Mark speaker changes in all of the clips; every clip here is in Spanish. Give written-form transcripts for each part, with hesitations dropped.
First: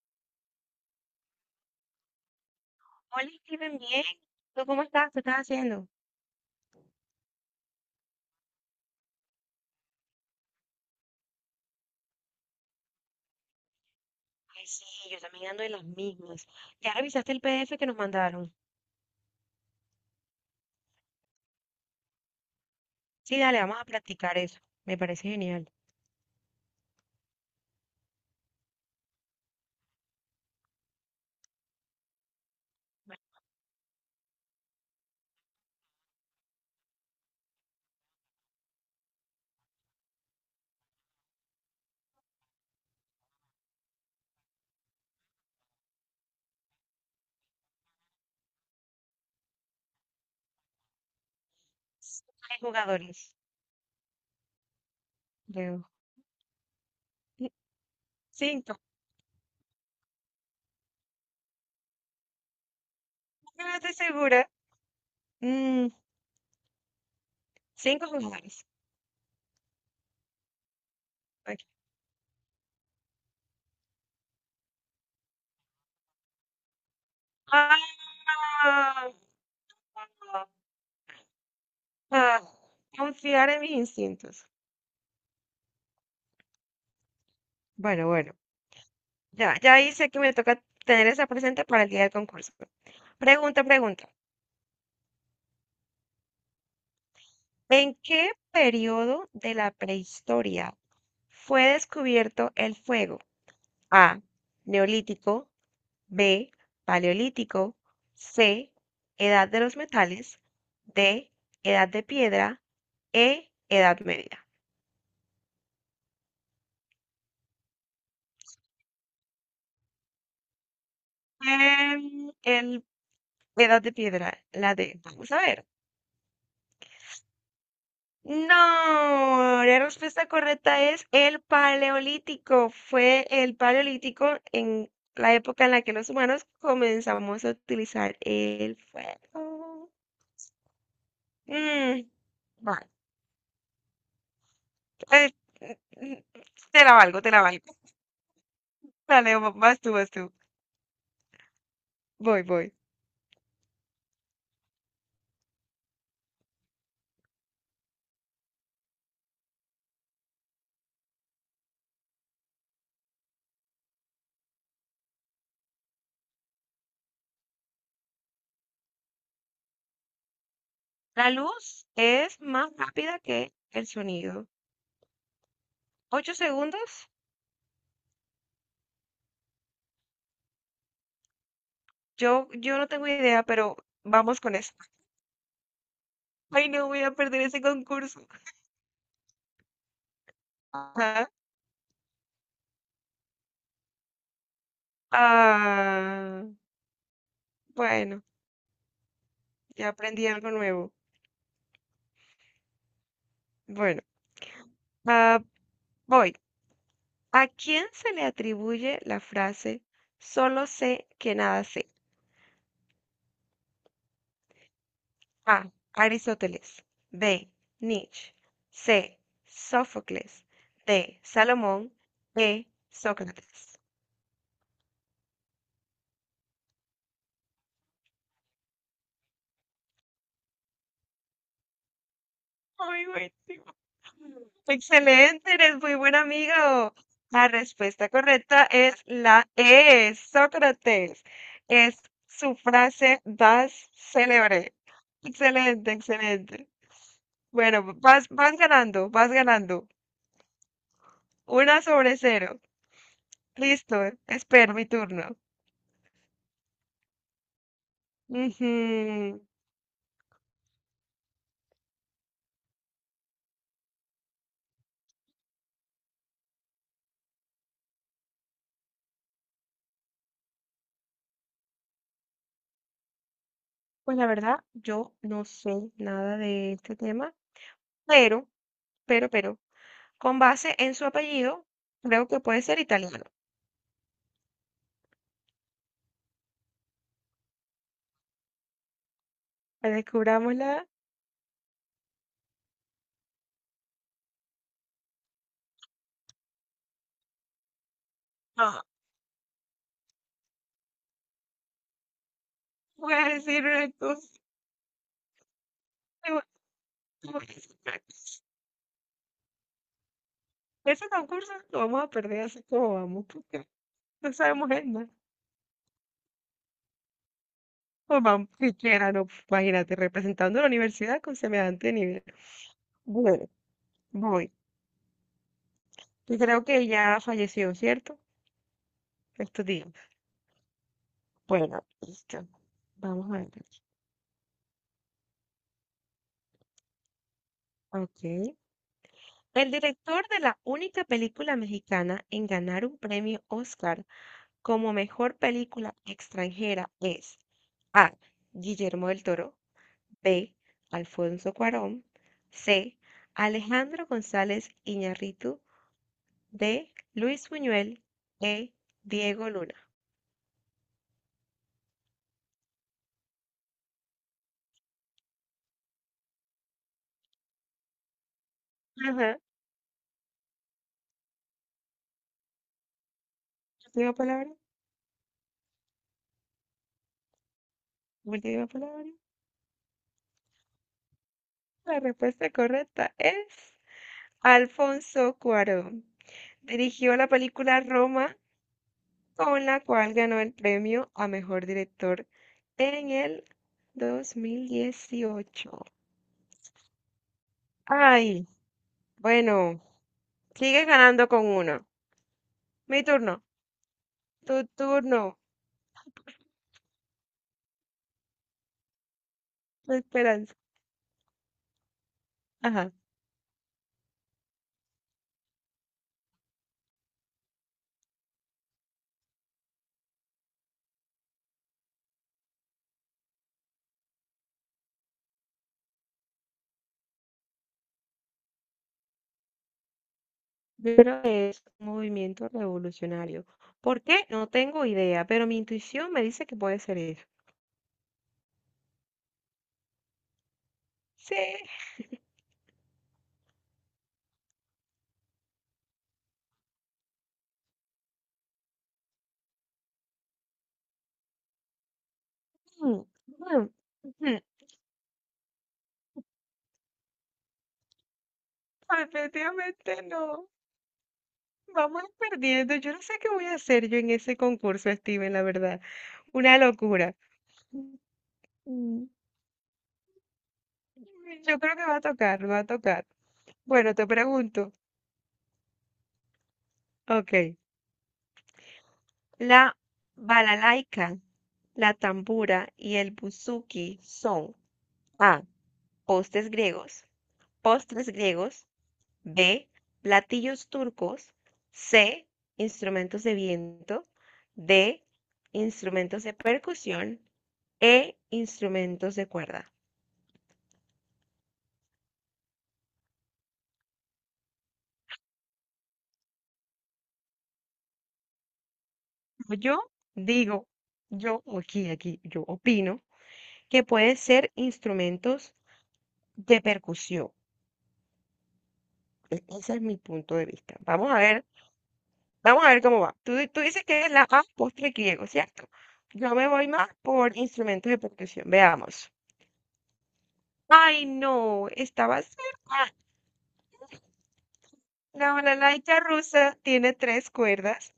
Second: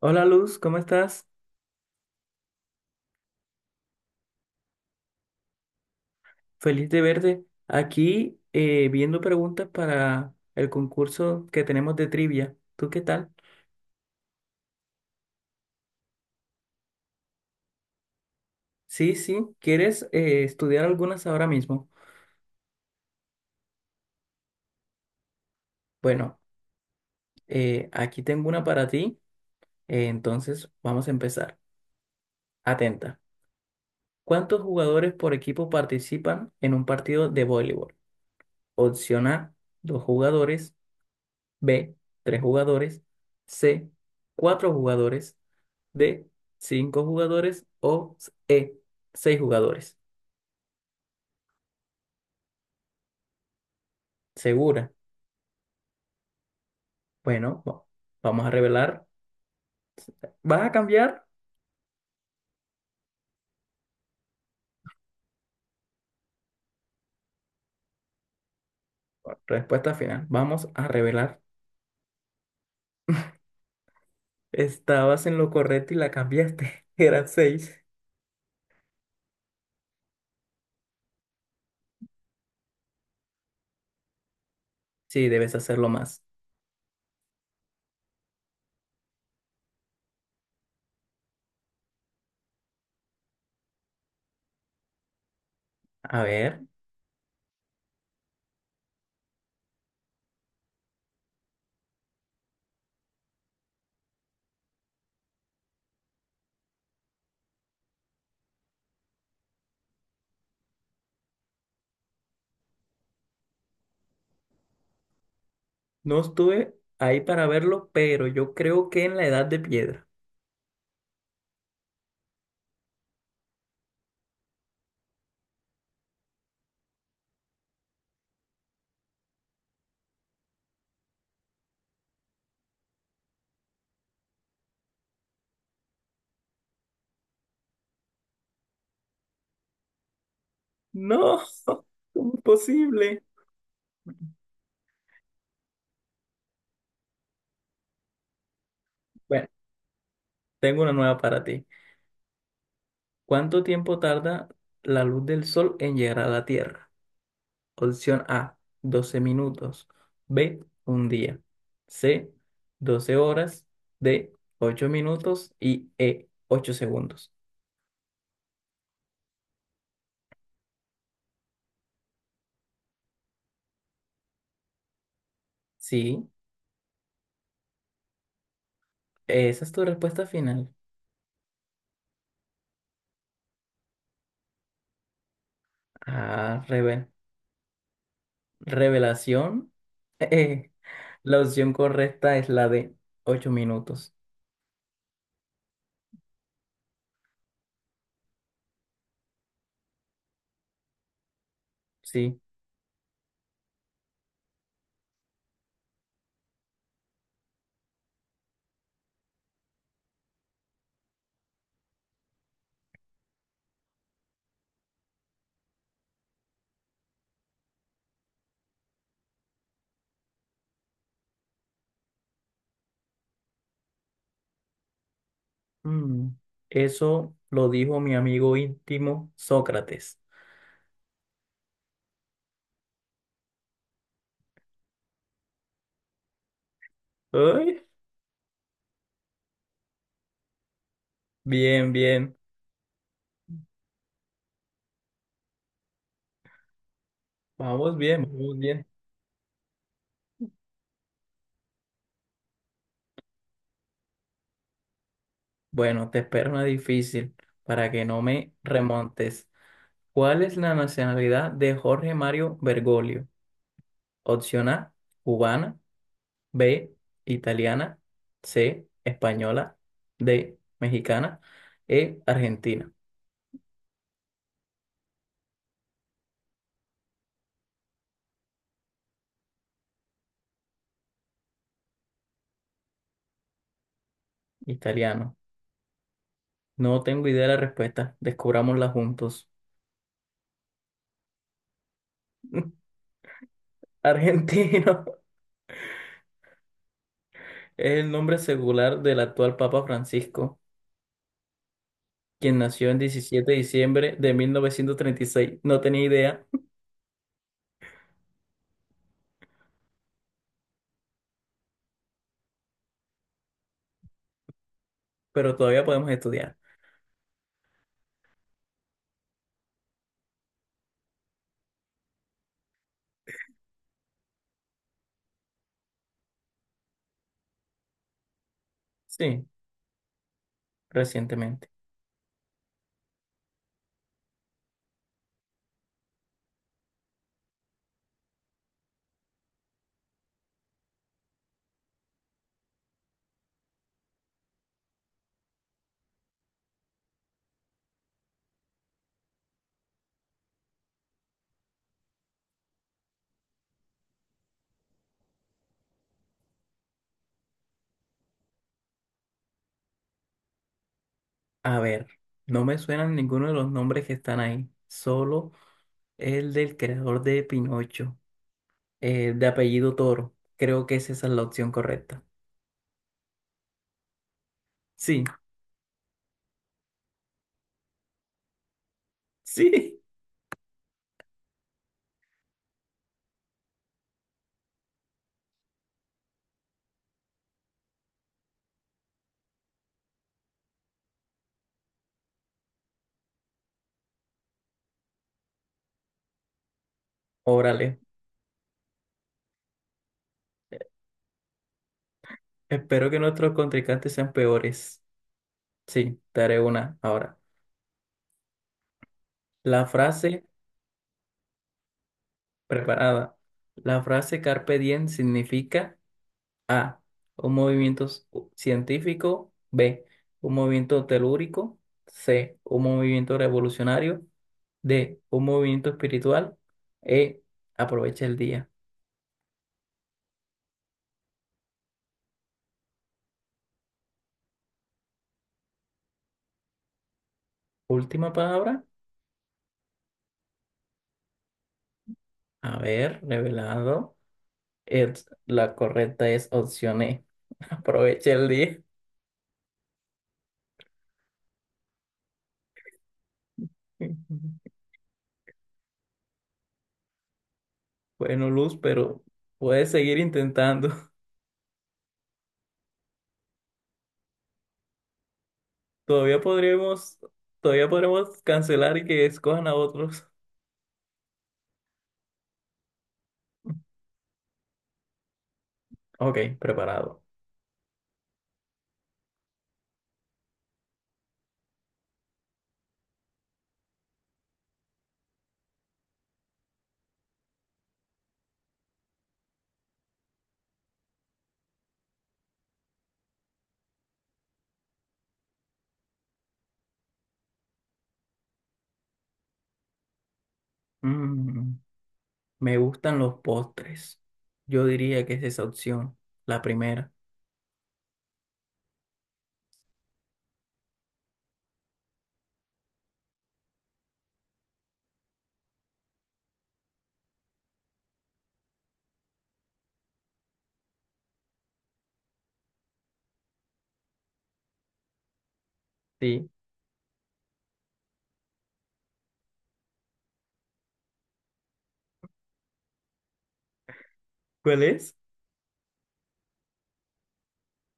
Speaker 1: Hola Luz, ¿cómo estás?
Speaker 2: Hola, Steven, bien. ¿Tú cómo estás? ¿Qué estás haciendo?
Speaker 1: Feliz de verte. Aquí viendo preguntas para el concurso que tenemos de trivia. ¿Tú qué tal?
Speaker 2: Ay, sí, yo también ando de las mismas. ¿Ya revisaste el PDF que nos mandaron?
Speaker 1: Sí, sí. ¿Quieres estudiar algunas ahora mismo?
Speaker 2: Sí, dale, vamos a practicar eso. Me parece genial.
Speaker 1: Bueno, aquí tengo una para ti. Entonces vamos a empezar. Atenta. ¿Cuántos jugadores por equipo participan en un partido de voleibol? Opción A, dos jugadores. B, tres jugadores. C, cuatro jugadores. De cinco jugadores, o E, seis jugadores.
Speaker 2: Hay jugadores,
Speaker 1: ¿Segura?
Speaker 2: creo.
Speaker 1: Bueno, vamos a
Speaker 2: Cinco.
Speaker 1: revelar. ¿Vas a cambiar?
Speaker 2: No estoy segura. Mm, cinco jugadores.
Speaker 1: Respuesta final. Vamos a revelar.
Speaker 2: Ok.
Speaker 1: Estabas en lo correcto y la cambiaste. Eran seis.
Speaker 2: Ah, ah, confiar en mis instintos.
Speaker 1: Sí, debes hacerlo más.
Speaker 2: Bueno, bueno. Ya hice que me toca tener esa presente para el día del concurso. Pregunta.
Speaker 1: A ver,
Speaker 2: ¿En qué periodo de la prehistoria fue descubierto el fuego? A. Neolítico. B. Paleolítico. C. Edad de los metales. D. Edad de piedra. E. Edad media.
Speaker 1: no estuve ahí para verlo, pero yo creo que en la edad de piedra.
Speaker 2: Em, el Edad de piedra, la D. Vamos a ver. No, la respuesta correcta es el paleolítico. Fue el paleolítico en la época en la que los humanos comenzamos a utilizar el fuego.
Speaker 1: No,
Speaker 2: Mm,
Speaker 1: ¿cómo es
Speaker 2: vale.
Speaker 1: posible?
Speaker 2: Eh, mm, mm, te la valgo. Dale,
Speaker 1: Bueno,
Speaker 2: vas tú.
Speaker 1: tengo una nueva para ti.
Speaker 2: Voy.
Speaker 1: ¿Cuánto tiempo tarda la luz del sol en llegar a la Tierra? Opción A, 12 minutos. B, un día. C, 12 horas. D, 8 minutos. Y E, 8 segundos.
Speaker 2: La luz es más rápida que el sonido.
Speaker 1: Sí,
Speaker 2: ¿Ocho segundos?
Speaker 1: esa es tu respuesta final.
Speaker 2: Yo no tengo idea, pero vamos con eso.
Speaker 1: Ah,
Speaker 2: Ay, no voy a perder ese concurso.
Speaker 1: revelación. Eh, la opción correcta es la de 8 minutos.
Speaker 2: Ah, bueno, ya aprendí algo nuevo.
Speaker 1: Sí.
Speaker 2: Bueno, ah, voy. ¿A quién se le atribuye la frase solo sé que nada sé? A. Aristóteles. B. Nietzsche. C. Sófocles. D. Salomón. E. Sócrates.
Speaker 1: Mm, Eso lo dijo mi amigo íntimo Sócrates.
Speaker 2: Ay, buenísimo. Excelente, eres muy buen amigo. La
Speaker 1: Ay,
Speaker 2: respuesta correcta es la E, Sócrates.
Speaker 1: bien,
Speaker 2: Es
Speaker 1: bien.
Speaker 2: su frase más célebre. Excelente, excelente. Bueno,
Speaker 1: Vamos bien,
Speaker 2: vas
Speaker 1: vamos bien.
Speaker 2: ganando. Una sobre cero. Listo, espero mi turno.
Speaker 1: Bueno, te espero una difícil para que no me
Speaker 2: Ujú.
Speaker 1: remontes. ¿Cuál es la nacionalidad de Jorge Mario Bergoglio? Opción A, cubana. B, italiana. C, española. D, mexicana. E, argentina.
Speaker 2: Pues la verdad, yo no sé nada de este tema, pero, pero, con base en su apellido, creo que puede ser italiano.
Speaker 1: Italiano. No tengo idea de la respuesta, descubrámosla juntos.
Speaker 2: Descubrámosla.
Speaker 1: Argentino es el nombre
Speaker 2: No,
Speaker 1: secular del actual Papa Francisco, quien nació el
Speaker 2: voy a
Speaker 1: 17 de
Speaker 2: decirlo
Speaker 1: diciembre de
Speaker 2: entonces.
Speaker 1: 1936. No tenía
Speaker 2: tengo-
Speaker 1: idea.
Speaker 2: Tengo que sacar ese concurso. Lo vamos a perder así como vamos, porque no sabemos en nada.
Speaker 1: Pero todavía podemos estudiar.
Speaker 2: Pues vamos, siquiera, no, imagínate, representando a la universidad con semejante nivel. Bueno, voy. Yo creo que ya falleció, ¿cierto?
Speaker 1: Sí,
Speaker 2: Estos días.
Speaker 1: recientemente.
Speaker 2: Bueno, listo. Vamos a ver. Ok. El director de la única película mexicana en ganar un premio Oscar como mejor película extranjera es A. Guillermo del Toro, B. Alfonso Cuarón, C. Alejandro González Iñárritu, D. Luis Buñuel, E. Diego Luna.
Speaker 1: A ver, no me suenan ninguno de los nombres que están ahí, solo el del creador de Pinocho,
Speaker 2: Ajá,
Speaker 1: de apellido Toro. Creo que esa es la opción correcta.
Speaker 2: última palabra,
Speaker 1: Sí,
Speaker 2: última palabra.
Speaker 1: sí.
Speaker 2: La respuesta correcta es Alfonso Cuarón. Dirigió la película Roma con la cual ganó el premio a mejor director en el 2018.
Speaker 1: Órale,
Speaker 2: Ay, bueno, sigue ganando con uno. Mi
Speaker 1: espero que
Speaker 2: turno,
Speaker 1: nuestros contrincantes sean
Speaker 2: tu
Speaker 1: peores.
Speaker 2: turno,
Speaker 1: Sí, te haré una ahora. La frase
Speaker 2: esperanza. Ajá.
Speaker 1: preparada. La frase carpe diem significa: A, un movimiento científico. B, un movimiento telúrico. C, un movimiento revolucionario. D, un movimiento espiritual. E, aprovecha el día.
Speaker 2: Yo creo que es un movimiento revolucionario. ¿Por qué? No tengo idea, pero mi intuición me dice que puede ser eso.
Speaker 1: Última palabra.
Speaker 2: Sí.
Speaker 1: A ver, revelado. La correcta es opción E. Aprovecha el día.
Speaker 2: Mm, mm, mm.
Speaker 1: Bueno, Luz, pero puedes
Speaker 2: Definitivamente
Speaker 1: seguir
Speaker 2: no.
Speaker 1: intentando.
Speaker 2: Vamos perdiendo. Yo no sé qué voy a hacer yo en ese concurso, Steven, la verdad.
Speaker 1: Todavía
Speaker 2: Una locura.
Speaker 1: podremos, todavía podremos cancelar y
Speaker 2: Mm,
Speaker 1: que escojan a otros.
Speaker 2: yo creo que va a tocar. Bueno, te pregunto.
Speaker 1: Ok, preparado.
Speaker 2: Ok. La balalaika, la tambura y el buzuki son A, postes griegos, postres griegos, B, platillos turcos, C, instrumentos de viento, D, instrumentos de percusión, E, instrumentos de cuerda.
Speaker 1: Mm. Me gustan los postres. Yo diría que es esa opción, la primera.
Speaker 2: Yo digo, yo yo opino que puede ser instrumentos de percusión. Ese es mi punto de vista. Vamos a ver cómo va. Tú, tú dices que es la A, postre griego, ¿cierto? Yo me
Speaker 1: Sí.
Speaker 2: voy más por instrumentos de percusión. Veamos. Ay, no, estaba cerca.
Speaker 1: ¿Cuál es?
Speaker 2: La balalaika rusa tiene 3 cuerdas,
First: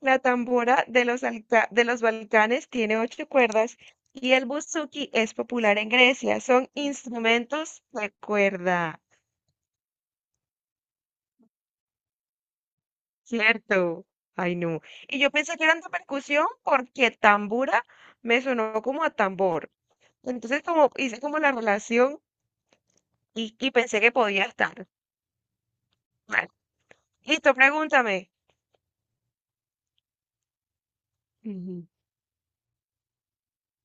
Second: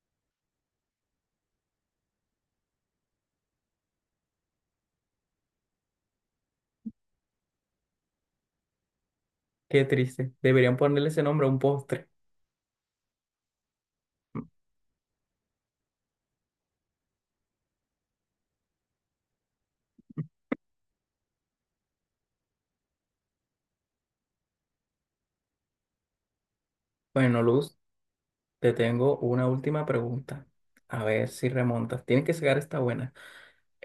Speaker 2: la tambora de los, de los Balcanes tiene 8 cuerdas y el buzuki es popular en Grecia. Son instrumentos de cuerda,
Speaker 1: Qué triste. Deberían ponerle ese nombre a un postre.
Speaker 2: ¿cierto? Ay, no. Y yo pensé que eran de percusión porque tambura me sonó como a tambor. Entonces, como hice como la relación y pensé que podía estar. Vale.
Speaker 1: Bueno,
Speaker 2: Listo,
Speaker 1: Luz,
Speaker 2: pregúntame.
Speaker 1: te tengo una última pregunta. A ver si
Speaker 2: Ujú,
Speaker 1: remontas. Tienes que sacar esta buena.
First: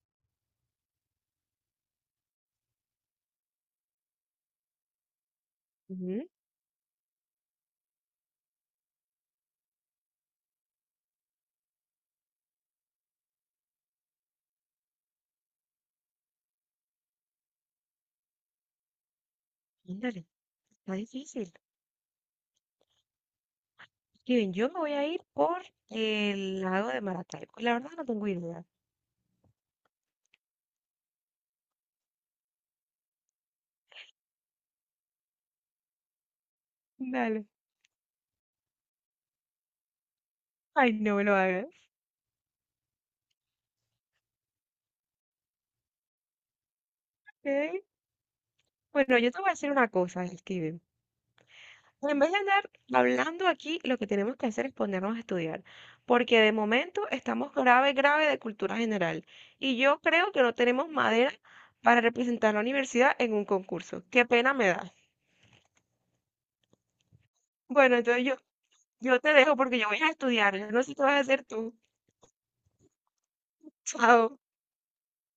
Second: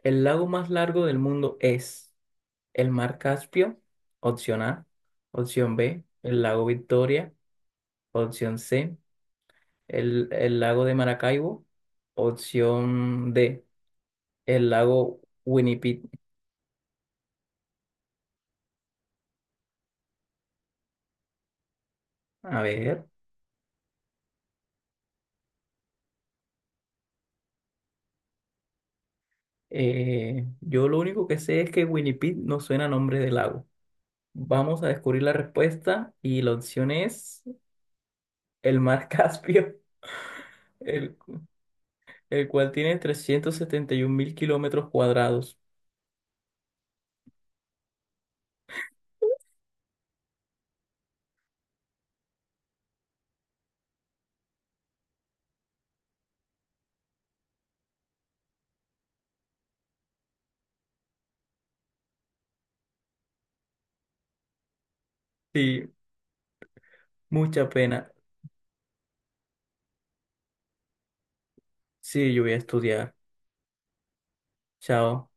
Speaker 1: ¿El lago más largo del mundo es el mar Caspio? Opción A. Opción B,
Speaker 2: ujú.
Speaker 1: el lago Victoria. Opción C, el lago de Maracaibo. Opción D, el lago Winnipeg.
Speaker 2: Ándale, está difícil.
Speaker 1: A ver.
Speaker 2: Kevin, yo me voy a ir por el lago de Maracaibo. La verdad no tengo idea.
Speaker 1: Yo lo único que sé es que Winnipeg no suena a nombre de lago. Vamos a descubrir la respuesta, y la opción es
Speaker 2: Dale.
Speaker 1: el mar Caspio,
Speaker 2: Ay, no
Speaker 1: el,
Speaker 2: me lo hagas.
Speaker 1: el cual tiene 371 mil kilómetros cuadrados.
Speaker 2: Ok. Bueno, yo te voy a decir una cosa, Steven. En vez de andar hablando aquí, lo que tenemos que hacer es ponernos a estudiar, porque de momento estamos grave, grave de cultura general. Y yo creo que no tenemos madera para representar la universidad en un concurso. Qué pena me da.
Speaker 1: Sí, mucha
Speaker 2: Bueno,
Speaker 1: pena.
Speaker 2: yo te dejo porque yo voy a estudiar. Yo no sé qué vas a hacer tú.
Speaker 1: Sí, yo voy a estudiar.
Speaker 2: Chao.
Speaker 1: Chao.